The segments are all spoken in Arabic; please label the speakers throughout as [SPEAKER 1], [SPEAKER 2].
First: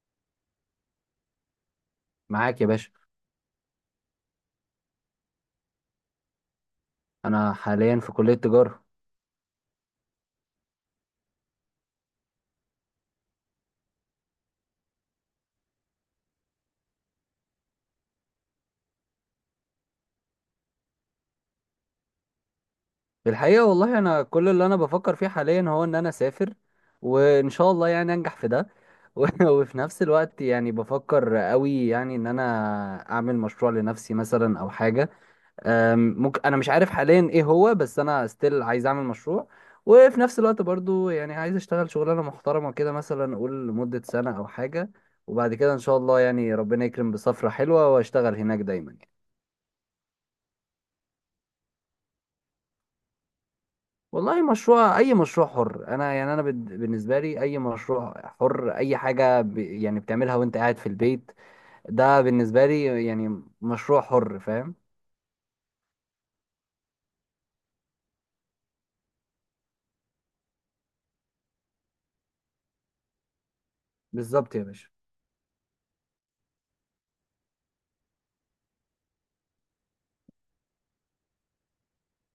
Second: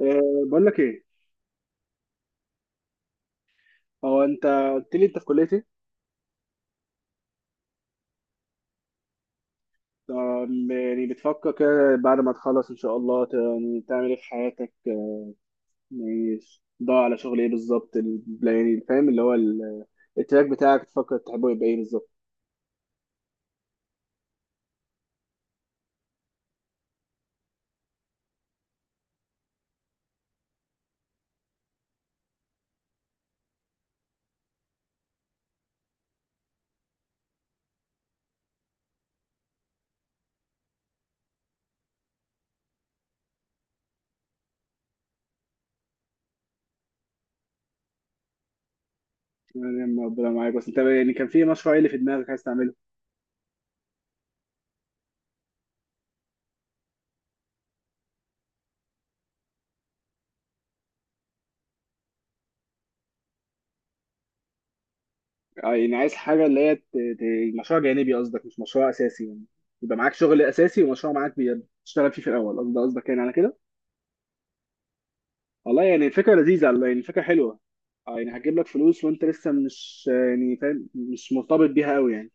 [SPEAKER 1] أه، بقول لك ايه.
[SPEAKER 2] معاك يا باشا.
[SPEAKER 1] هو انت قلت لي انت في كليه ايه؟
[SPEAKER 2] انا حاليا في كلية تجارة.
[SPEAKER 1] يعني بتفكر كده بعد ما تخلص ان شاء الله يعني تعمل ايه في حياتك يعني ضاع على شغل ايه بالظبط، يعني فاهم اللي هو التراك بتاعك تفكر تحبه يبقى ايه بالظبط؟
[SPEAKER 2] الحقيقة والله انا كل اللي انا بفكر فيه حاليا هو ان انا اسافر، وان شاء الله يعني انجح في ده. و- وفي نفس الوقت يعني بفكر قوي يعني ان انا اعمل مشروع لنفسي مثلا او حاجة. ممكن انا مش عارف حاليا ايه هو، بس انا ستيل عايز اعمل مشروع، وفي نفس الوقت برضو يعني عايز اشتغل شغلانة محترمة كده مثلا اقول لمدة سنة او حاجة، وبعد كده ان شاء الله يعني ربنا يكرم بسفرة حلوة واشتغل هناك دايما.
[SPEAKER 1] يعني ربنا معاك، بس انت يعني كان في مشروع ايه اللي في دماغك عايز تعمله؟
[SPEAKER 2] والله مشروع، اي مشروع حر انا، يعني انا بالنسبه لي اي مشروع حر، اي حاجه يعني بتعملها وانت قاعد في البيت، ده بالنسبه لي يعني مشروع حر، فاهم؟
[SPEAKER 1] يعني عايز حاجه اللي هي مشروع جانبي قصدك، مش مشروع اساسي يعني. يبقى معاك شغل اساسي ومشروع معاك بتشتغل فيه في الاول قصدك يعني على كده.
[SPEAKER 2] بالظبط يا باشا.
[SPEAKER 1] والله يعني فكرة لذيذة، يعني فكرة حلوة. اه يعني هتجيب لك فلوس وانت لسه مش يعني فاهم، مش مرتبط بيها قوي يعني.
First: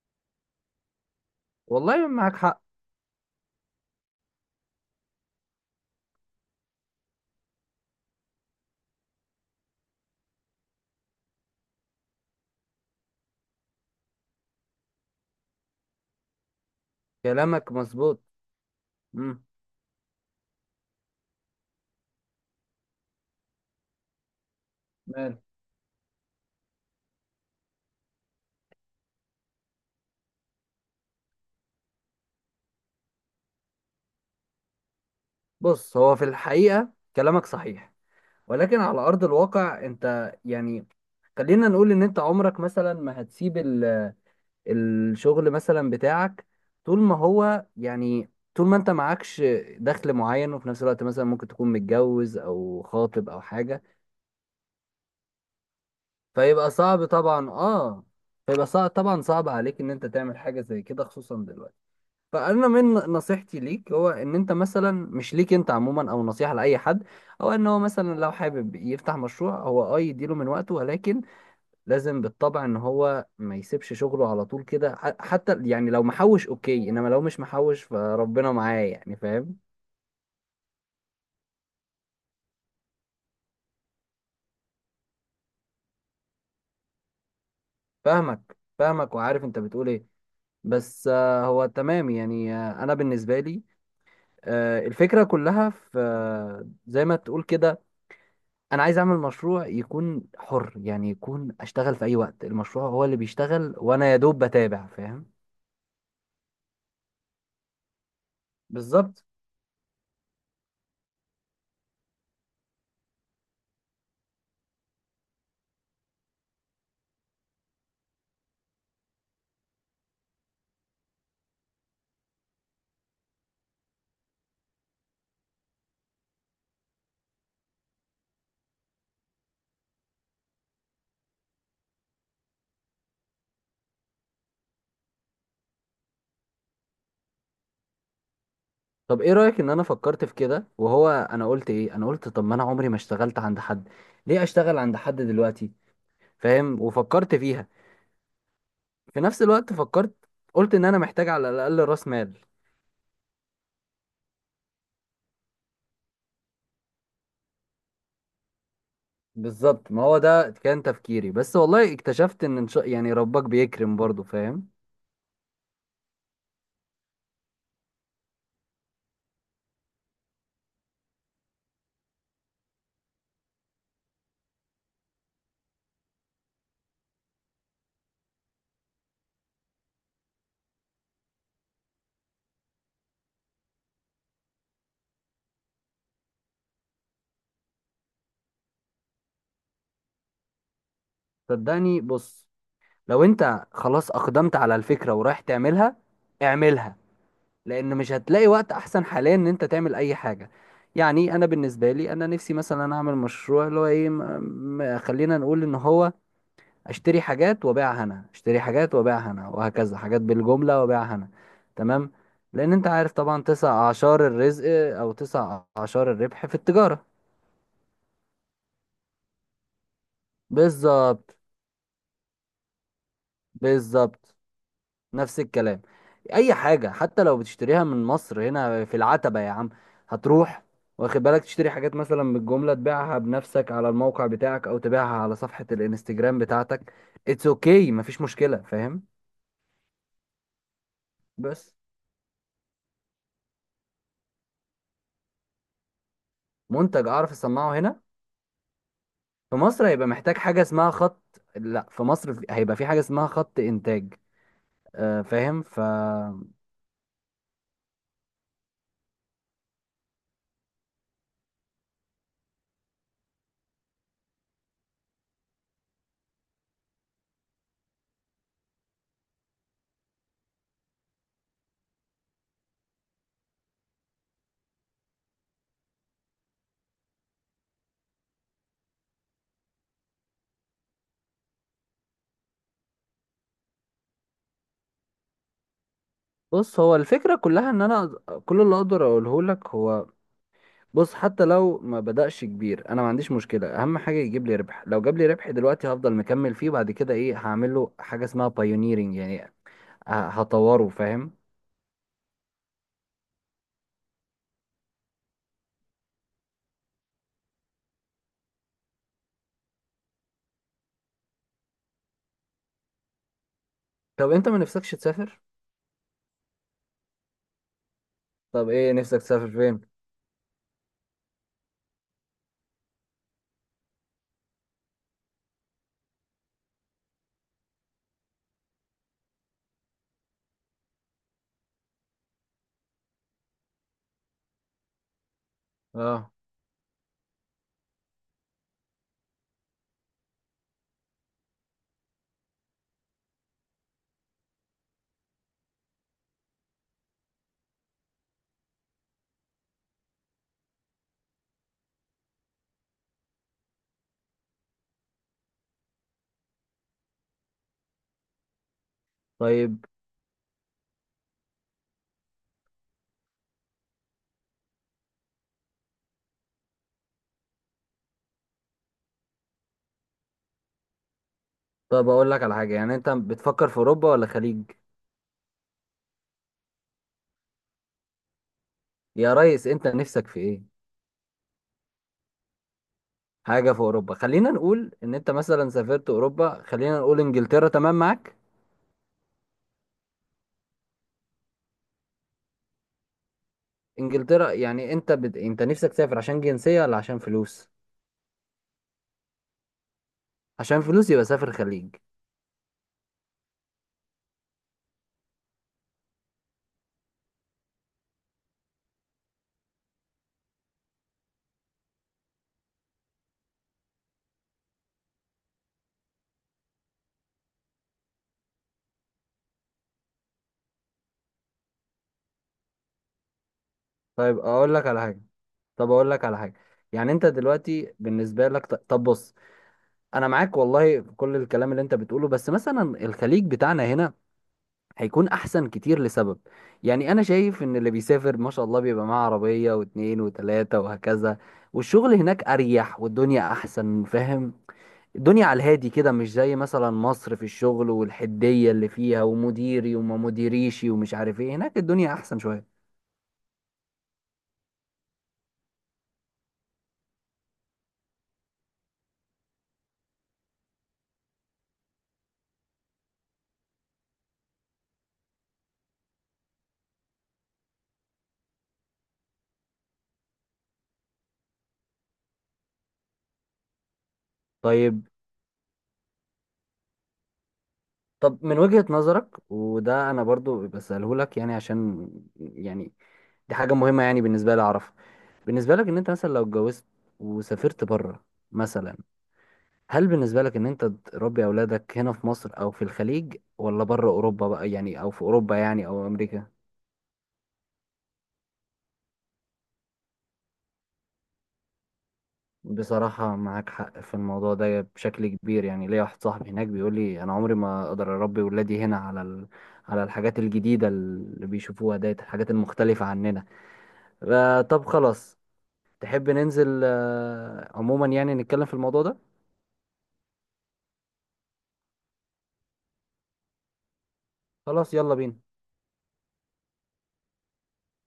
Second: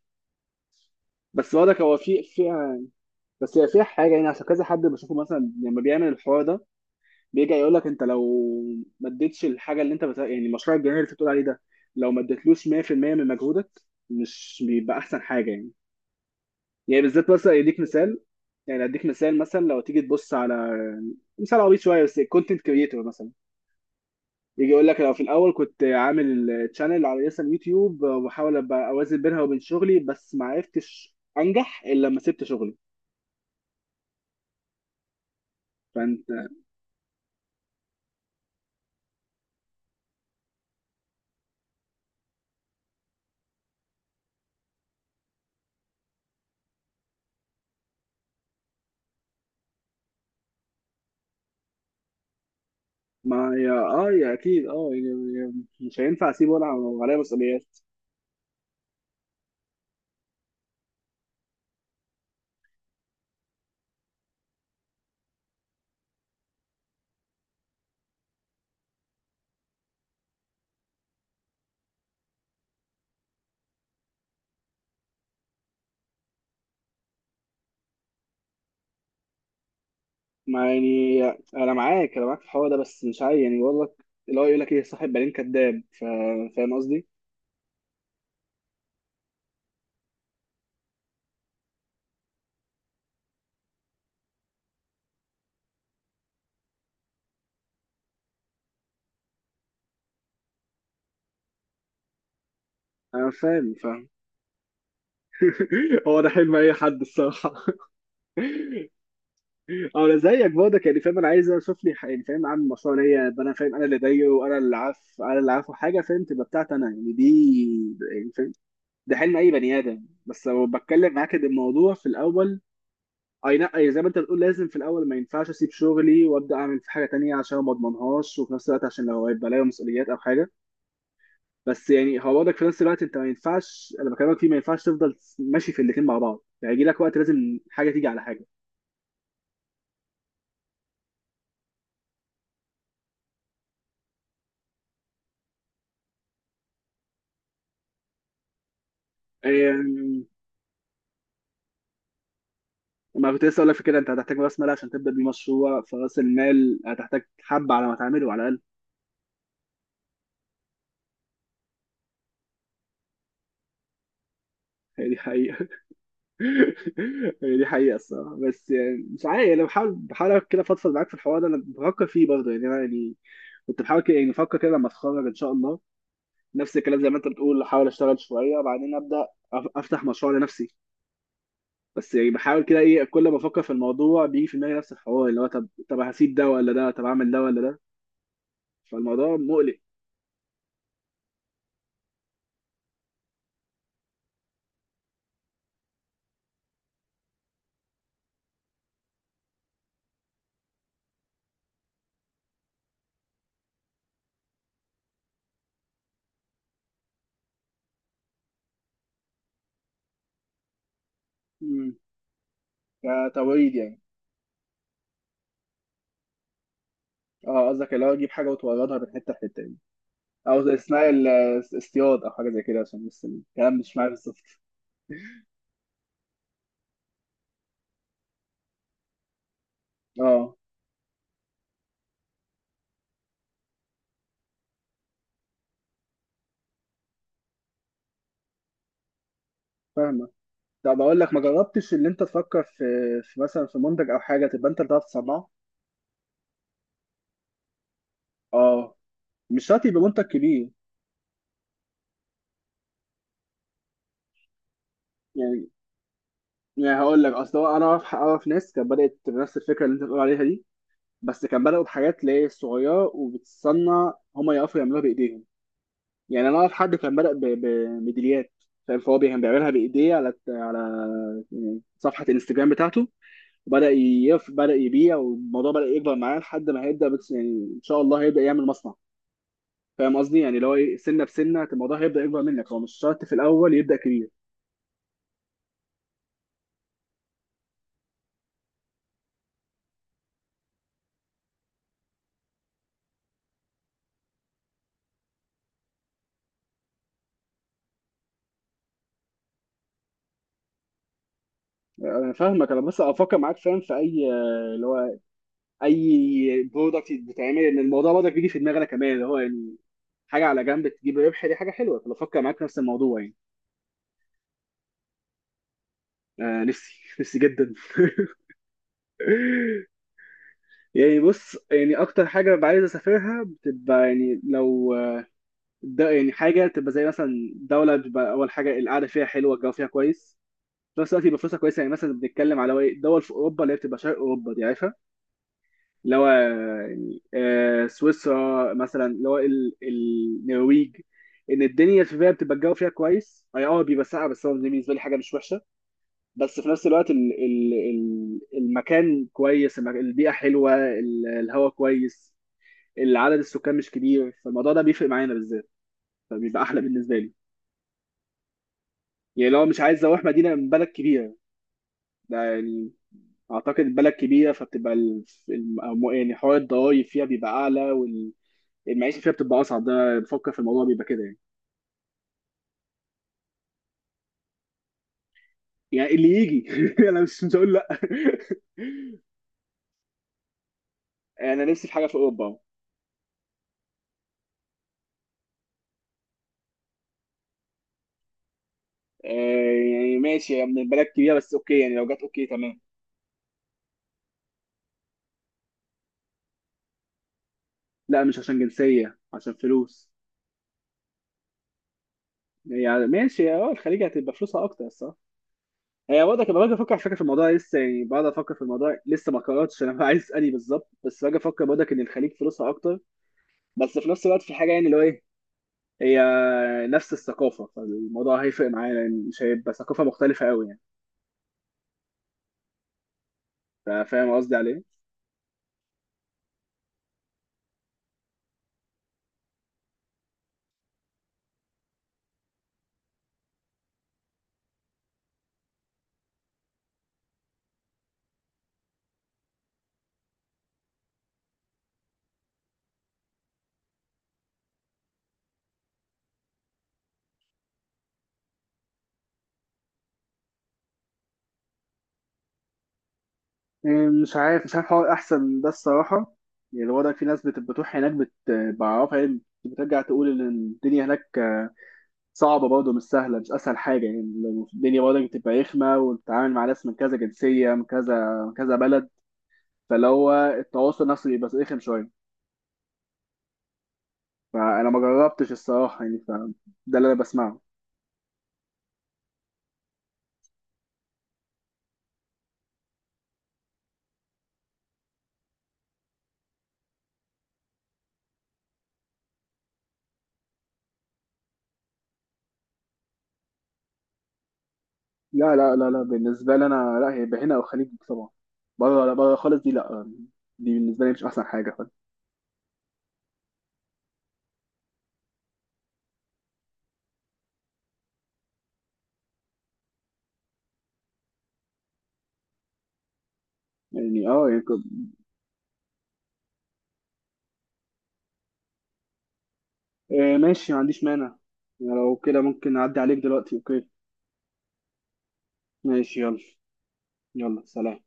[SPEAKER 1] بس برضك هو
[SPEAKER 2] والله
[SPEAKER 1] في
[SPEAKER 2] معاك حق.
[SPEAKER 1] فيها. بس هي فيها حاجة يعني، عشان كذا حد بشوفه مثلا لما بيعمل الحوار ده بيرجع يقول لك انت لو ما اديتش الحاجة اللي انت يعني مشروع الجنيه اللي انت بتقول عليه ده، لو ما اديتلوش 100% من مجهودك، مش بيبقى احسن حاجة يعني؟ يعني بالذات مثلا
[SPEAKER 2] كلامك
[SPEAKER 1] يديك مثال،
[SPEAKER 2] مظبوط.
[SPEAKER 1] يعني اديك مثال
[SPEAKER 2] مم.
[SPEAKER 1] مثلا لو تيجي تبص على مثال عبيط شوية، بس كونتنت كريتور مثلا يجي يقول لك لو في
[SPEAKER 2] مال.
[SPEAKER 1] الاول كنت عامل تشانل على لسه اليوتيوب وبحاول ابقى اوازن بينها وبين شغلي، بس ما عرفتش انجح الا لما سبت شغلي.
[SPEAKER 2] بص، هو في
[SPEAKER 1] فانت
[SPEAKER 2] الحقيقه كلامك صحيح، ولكن على ارض الواقع انت يعني خلينا نقول ان انت عمرك مثلا ما هتسيب الشغل مثلا بتاعك طول ما هو يعني طول ما انت معكش دخل معين، وفي نفس الوقت مثلا ممكن تكون متجوز او خاطب او
[SPEAKER 1] ما يا
[SPEAKER 2] حاجة،
[SPEAKER 1] اه يا اكيد اه، يعني مش هينفع اسيبه وانا
[SPEAKER 2] فيبقى صعب
[SPEAKER 1] وعليا
[SPEAKER 2] طبعا،
[SPEAKER 1] مسؤوليات.
[SPEAKER 2] اه، فيبقى صعب طبعا، صعب عليك ان انت تعمل حاجة زي كده خصوصا دلوقتي. فانا من نصيحتي ليك، هو ان انت مثلا، مش ليك انت عموما او نصيحة لاي حد، او ان هو مثلا لو حابب يفتح مشروع هو اه يديله من وقته، ولكن لازم بالطبع ان هو ما يسيبش شغله على طول كده، حتى يعني لو محوش اوكي، انما لو مش محوش فربنا معاه، يعني فاهم؟
[SPEAKER 1] ما يعني انا معاك في الحوار ده، بس مش عايز يعني بقول لك اللي هو يقول لك ايه، صاحب بالين كداب، فاهم قصدي؟
[SPEAKER 2] فاهمك وعارف انت بتقول ايه. بس هو تمام يعني، انا بالنسبه لي الفكره كلها في، زي ما تقول كده، انا عايز اعمل مشروع يكون حر، يعني يكون اشتغل في اي وقت، المشروع هو اللي
[SPEAKER 1] انا فاهم
[SPEAKER 2] بيشتغل وانا
[SPEAKER 1] فاهم
[SPEAKER 2] يا دوب بتابع، فاهم؟
[SPEAKER 1] هو ده حلم اي حد الصراحه.
[SPEAKER 2] بالظبط.
[SPEAKER 1] اه انا زيك برضك يعني فاهم، انا عايز اشوف لي يعني فاهم، عامل مشروع ليا، يبقى انا فاهم انا اللي دايره، وانا اللي عارف، انا اللي عارفه حاجه فاهم، تبقى بتاعتي انا يعني دي، يعني فاهم. ده حلم اي بني ادم. بس لو بتكلم معاك ان الموضوع في الاول، اي لا أي زي ما انت بتقول، لازم في الاول ما ينفعش اسيب شغلي وابدا اعمل في حاجه تانية عشان ما اضمنهاش، وفي نفس الوقت عشان لو هيبقى عليا مسؤوليات او حاجه. بس يعني هو برضك في نفس الوقت، انت ما ينفعش، انا بكلمك فيه، ما ينفعش تفضل ماشي في الاثنين مع بعض يعني، يجي لك وقت لازم حاجه تيجي على
[SPEAKER 2] طب ايه رأيك ان انا فكرت في كده؟ وهو انا قلت ايه، انا قلت طب ما انا عمري ما اشتغلت عند حد، ليه اشتغل عند حد دلوقتي؟ فاهم؟ وفكرت فيها، في نفس
[SPEAKER 1] حاجه.
[SPEAKER 2] الوقت فكرت، قلت ان انا محتاج على الاقل راس مال.
[SPEAKER 1] ما كنت لسه اقول لك في كده، انت هتحتاج راس مال عشان تبدا بيه مشروع، فراس المال هتحتاج حبه على ما تعمله على الاقل.
[SPEAKER 2] بالظبط، ما هو ده كان تفكيري، بس والله اكتشفت ان إن شاء يعني ربك بيكرم برضو، فاهم؟
[SPEAKER 1] هي دي حقيقه. هي دي حقيقه الصراحه. بس يعني مش عارف، انا بحاول كده فضفض معاك في الحوار ده، انا بفكر فيه برضه يعني، انا يعني كنت بحاول كده، يعني بفكر كده لما اتخرج ان شاء الله نفس الكلام زي ما انت بتقول، احاول اشتغل شويه وبعدين ابدا افتح مشروع لنفسي. بس يعني بحاول كده ايه، كل ما افكر في الموضوع بيجي في دماغي نفس الحوار، اللي هو طب هسيب ده ولا ده، طب اعمل ده ولا ده. فالموضوع مقلق.
[SPEAKER 2] صدقني، بص، لو انت خلاص اقدمت على الفكرة ورايح تعملها، اعملها، لان مش هتلاقي وقت احسن حاليا ان انت تعمل اي حاجه. يعني انا بالنسبه لي، انا نفسي مثلا اعمل مشروع اللي هو ايه، خلينا نقول ان هو اشتري حاجات وابيعها انا، اشتري حاجات وابيعها انا، وهكذا، حاجات بالجمله وابيعها انا،
[SPEAKER 1] مم.
[SPEAKER 2] تمام؟ لان انت عارف طبعا تسع
[SPEAKER 1] كتوريد يعني.
[SPEAKER 2] اعشار الرزق، او تسع اعشار الربح في التجاره.
[SPEAKER 1] اه قصدك اللي هو اجيب حاجه وتوردها من حته لحته يعني، او زي اسمها
[SPEAKER 2] بالظبط.
[SPEAKER 1] الاصطياد او حاجه زي كده، عشان بس الكلام مش معايا
[SPEAKER 2] بالظبط،
[SPEAKER 1] بالظبط.
[SPEAKER 2] نفس الكلام. اي حاجه حتى لو بتشتريها من مصر هنا في العتبه يا عم،
[SPEAKER 1] اه
[SPEAKER 2] هتروح واخد بالك تشتري حاجات مثلا بالجمله، تبيعها بنفسك على الموقع بتاعك او تبيعها على صفحه الانستجرام بتاعتك، اتس اوكي، مفيش مشكله، فاهم؟
[SPEAKER 1] فاهمك. طب اقول لك، ما
[SPEAKER 2] بس
[SPEAKER 1] جربتش اللي انت تفكر في، في مثلا في منتج او حاجه تبقى انت اللي بتعرف تصنعه؟
[SPEAKER 2] منتج اعرف اصنعه هنا
[SPEAKER 1] اه
[SPEAKER 2] في
[SPEAKER 1] مش شرط
[SPEAKER 2] مصر
[SPEAKER 1] يبقى
[SPEAKER 2] هيبقى
[SPEAKER 1] منتج
[SPEAKER 2] محتاج حاجه
[SPEAKER 1] كبير.
[SPEAKER 2] اسمها خط، لا، في مصر هيبقى في حاجه اسمها خط انتاج، فاهم؟
[SPEAKER 1] يعني يعني هقول لك، اصل هو انا اعرف ناس كانت بدات بنفس الفكره اللي انت بتقول عليها دي، بس كان بداوا بحاجات اللي هي صغيره، وبتصنع هما يعرفوا يعملوها بايديهم. يعني انا اعرف حد كان بدأ بميداليات، فاهم؟ فهو كان بيعملها بايديه على يعني صفحه الانستجرام بتاعته. وبدأ يف بدأ يبيع، والموضوع بدأ يكبر معاه، لحد ما هيبدأ بس يعني، ان شاء الله هيبدأ يعمل مصنع. فاهم قصدي، يعني اللي هو ايه، سنه بسنه الموضوع هيبدأ يكبر منك، هو مش شرط في الاول يبدأ كبير.
[SPEAKER 2] بص، هو الفكره كلها ان انا كل اللي اقدر اقوله لك هو، بص، حتى لو ما بدأش كبير انا ما عنديش مشكلة، اهم حاجة يجيب لي ربح، لو جاب لي ربح دلوقتي هفضل مكمل فيه، بعد كده ايه، هعمل له حاجة اسمها بايونيرنج يعني، هطوره، فاهم؟
[SPEAKER 1] انا فاهمك، انا بس افكر معاك فاهم في اي، اللي هو اي برودكت بتعمل، ان الموضوع برضك بيجي في دماغنا كمان اللي هو يعني حاجه على جنب تجيب ربح، دي حاجه حلوه، فبفكر معاك في نفس الموضوع يعني.
[SPEAKER 2] طب انت ما نفسكش تسافر؟
[SPEAKER 1] آه، نفسي نفسي جدا.
[SPEAKER 2] طب ايه نفسك تسافر فين؟
[SPEAKER 1] يعني بص، يعني اكتر حاجه ببقى عايز اسافرها بتبقى يعني لو، ده يعني حاجه تبقى زي مثلا دوله بتبقى اول حاجه القعده فيها حلوه، الجو فيها كويس، في نفس الوقت يبقى فلوسها كويسه، يعني مثلا بنتكلم على إيه؟ دول في اوروبا، اللي هي بتبقى شرق اوروبا دي، عارفها. اللي هو
[SPEAKER 2] اه،
[SPEAKER 1] يعني سويسرا مثلا، اللي هو النرويج. ان الدنيا فيها بتبقى الجو فيها كويس، اي بيبقى ساقع، بس هو بالنسبه لي حاجه مش وحشه. بس في نفس الوقت ال المكان كويس، البيئة حلوة، الهواء كويس، العدد السكان مش كبير، فالموضوع ده بيفرق معانا بالذات، فبيبقى أحلى بالنسبة لي. يعني لو مش
[SPEAKER 2] طيب.
[SPEAKER 1] عايز أروح مدينة من بلد كبيرة، ده يعني أعتقد بلد كبيرة فبتبقى يعني حوار الضرايب فيها بيبقى أعلى، والمعيشة فيها بتبقى أصعب. ده بفكر في الموضوع بيبقى كده يعني.
[SPEAKER 2] طب اقول لك على حاجة، يعني انت بتفكر في اوروبا ولا خليج؟
[SPEAKER 1] يعني اللي يجي أنا مش هقول لأ.
[SPEAKER 2] يا ريس انت نفسك في ايه؟
[SPEAKER 1] أنا نفسي في حاجة في أوروبا.
[SPEAKER 2] حاجة في اوروبا، خلينا نقول ان انت مثلا سافرت اوروبا، خلينا نقول انجلترا، تمام معاك؟
[SPEAKER 1] آه، يعني ماشي، هي من بلد كبيرة بس أوكي، يعني لو جت أوكي تمام.
[SPEAKER 2] انجلترا، يعني انت انت نفسك تسافر عشان جنسية ولا عشان فلوس؟
[SPEAKER 1] لا مش عشان جنسية، عشان فلوس.
[SPEAKER 2] عشان فلوس يبقى سافر خليج.
[SPEAKER 1] يعني ماشي الخليج هتبقى فلوسها اكتر صح. هي برضه كنت باجي افكر على فكره في الموضوع لسه، يعني بقعد افكر في الموضوع لسه ما قررتش انا عايز اني بالظبط، بس باجي افكر برضه ان الخليج فلوسها اكتر. بس في نفس الوقت في حاجه، يعني اللي هو ايه، هي نفس الثقافه، فالموضوع هيفرق معايا لان مش هيبقى ثقافه مختلفه قوي يعني. فاهم
[SPEAKER 2] طيب
[SPEAKER 1] قصدي على
[SPEAKER 2] اقول
[SPEAKER 1] ايه؟
[SPEAKER 2] لك على حاجه، طب اقول لك على حاجه، يعني انت دلوقتي بالنسبه لك طب بص، انا معاك والله في كل الكلام اللي انت بتقوله، بس مثلا الخليج بتاعنا هنا هيكون احسن كتير لسبب، يعني انا شايف ان اللي بيسافر ما شاء الله بيبقى معاه عربيه واتنين وتلاته وهكذا، والشغل هناك اريح والدنيا احسن، فاهم؟ الدنيا على الهادي كده، مش زي مثلا مصر في الشغل والحديه اللي فيها ومديري وما مديريشي ومش عارف ايه، هناك الدنيا احسن شويه.
[SPEAKER 1] مش عارف حوار احسن ده الصراحه. يعني الوضع في ناس بتروح هناك بعرفها، يعني بترجع تقول ان الدنيا هناك صعبه برضه، مش سهله، مش اسهل حاجه يعني. الدنيا برضه بتبقى رخمه، وبتتعامل مع ناس من كذا جنسيه، من كذا من كذا بلد. فاللي هو التواصل نفسه بيبقى رخم شويه. فانا ما
[SPEAKER 2] طيب،
[SPEAKER 1] جربتش الصراحه يعني، فده اللي انا بسمعه.
[SPEAKER 2] طب من وجهة نظرك، وده انا برضو بسأله لك يعني عشان يعني دي حاجة مهمة يعني بالنسبة لي اعرفها، بالنسبة لك ان انت مثلا لو اتجوزت وسافرت بره مثلا، هل بالنسبة لك ان انت تربي اولادك هنا في مصر او في الخليج، ولا بره اوروبا بقى يعني، او في
[SPEAKER 1] لا
[SPEAKER 2] اوروبا
[SPEAKER 1] لا
[SPEAKER 2] يعني
[SPEAKER 1] لا لا،
[SPEAKER 2] او امريكا؟
[SPEAKER 1] بالنسبه لي انا لا، هي هنا او خليج طبعا. بره لا، بره خالص دي لا، دي بالنسبه لي مش احسن حاجه
[SPEAKER 2] بصراحة معاك حق في الموضوع ده بشكل كبير، يعني ليا واحد صاحبي هناك بيقول لي أنا عمري ما أقدر أربي ولادي هنا على على الحاجات الجديدة اللي بيشوفوها ديت، الحاجات المختلفة عننا.
[SPEAKER 1] يعني يعني
[SPEAKER 2] طب خلاص، تحب ننزل عموما يعني نتكلم في الموضوع ده؟
[SPEAKER 1] ماشي ما عنديش مانع، يعني لو كده ممكن اعدي عليك دلوقتي اوكي.
[SPEAKER 2] خلاص يلا بينا.
[SPEAKER 1] ماشي يلا. يلا سلام.